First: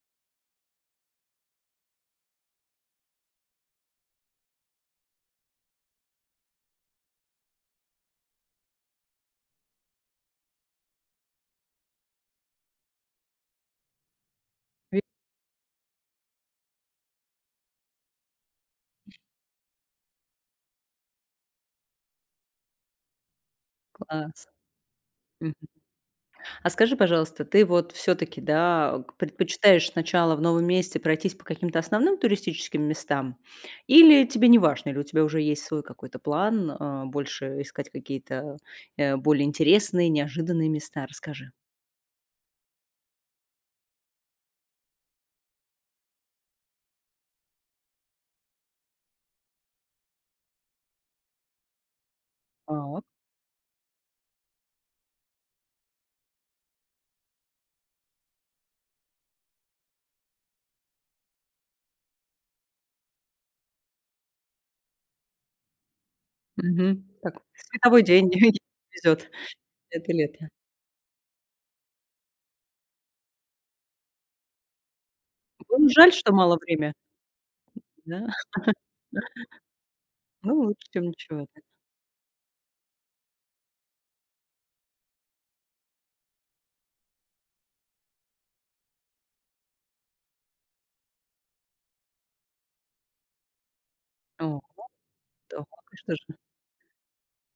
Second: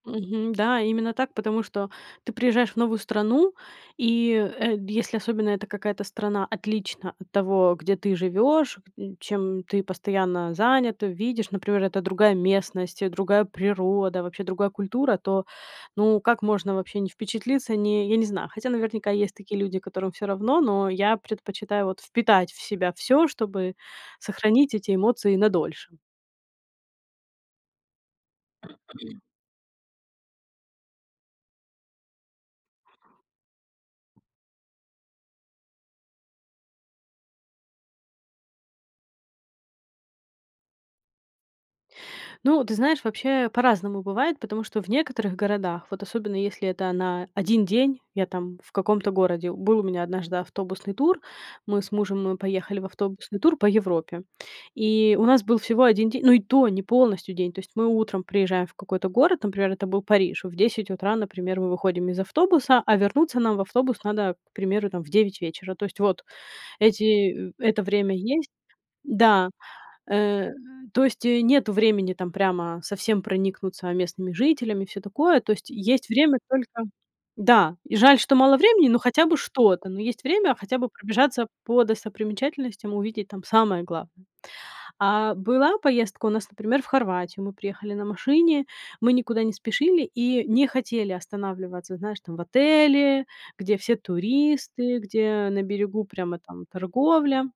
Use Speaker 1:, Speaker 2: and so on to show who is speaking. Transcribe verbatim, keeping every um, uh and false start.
Speaker 1: Мгм. Да, именно так, потому что ты приезжаешь в новую страну. И, э, если особенно это какая-то страна отлична от того, где ты живешь, чем ты постоянно занята. Видишь, например, это другая местность, э, другая природа, вообще другая
Speaker 2: Ви
Speaker 1: культура, то, ну, как можно вообще не впечатлиться, не я не знаю. Хотя, наверняка, есть такие люди, которым всё равно, но я предпочитаю вот впитать в себя всё, чтобы
Speaker 2: Класс.
Speaker 1: сохранить эти эмоции на
Speaker 2: Мгм.
Speaker 1: дольше.
Speaker 2: А скажи, пожалуйста, ты вот всё-таки, да, ог предпочитаешь сначала в новом месте пройтись по каким-то основным туристическим местам? Или тебе неважно, или у тебя уже есть свой какой-то план, а, больше искать какие-то, э, более интересные, неожиданные места? Расскажи.
Speaker 1: Ну, ты знаешь, вообще по-разному бывает. Потому что в некоторых городах, вот особенно, если это на один день я там в каком-то городе. Был у меня однажды автобусный тур. Мы с мужем
Speaker 2: А.
Speaker 1: поехали в
Speaker 2: О.
Speaker 1: автобусный тур по Европе. И у нас был всего один день ну и то, не полностью день. То есть мы утром приезжаем в какой-то город, например, это был Париж. В десять утра, например, мы выходим из автобуса, а вернуться нам в автобус надо, к примеру, там, в девять вечера. То есть вот,
Speaker 2: Мгм. Так.
Speaker 1: эти э это
Speaker 2: Световой
Speaker 1: время
Speaker 2: день,
Speaker 1: есть
Speaker 2: если повезет.
Speaker 1: да.
Speaker 2: Это
Speaker 1: Э.
Speaker 2: лето.
Speaker 1: То есть нету времени там прямо совсем проникнуться местными жителями и всё такое. То есть
Speaker 2: Вам
Speaker 1: есть
Speaker 2: жаль, что
Speaker 1: время
Speaker 2: мало
Speaker 1: только
Speaker 2: время?
Speaker 1: Да. И жаль,
Speaker 2: Да.
Speaker 1: что мало времени, но хотя бы что-то. Но есть время
Speaker 2: Ну,
Speaker 1: хотя
Speaker 2: лучше
Speaker 1: бы
Speaker 2: чем ничего.
Speaker 1: пробежаться по достопримечательностям, увидеть там самое главное. А была поездка у нас, например, в Хорватию. Мы приехали на машине. Мы никуда не спешили и не хотели останавливаться, знаешь, там, в отеле, где все
Speaker 2: Ого.
Speaker 1: туристы, где на
Speaker 2: Так, и
Speaker 1: берегу
Speaker 2: что же?
Speaker 1: прямо там торговля.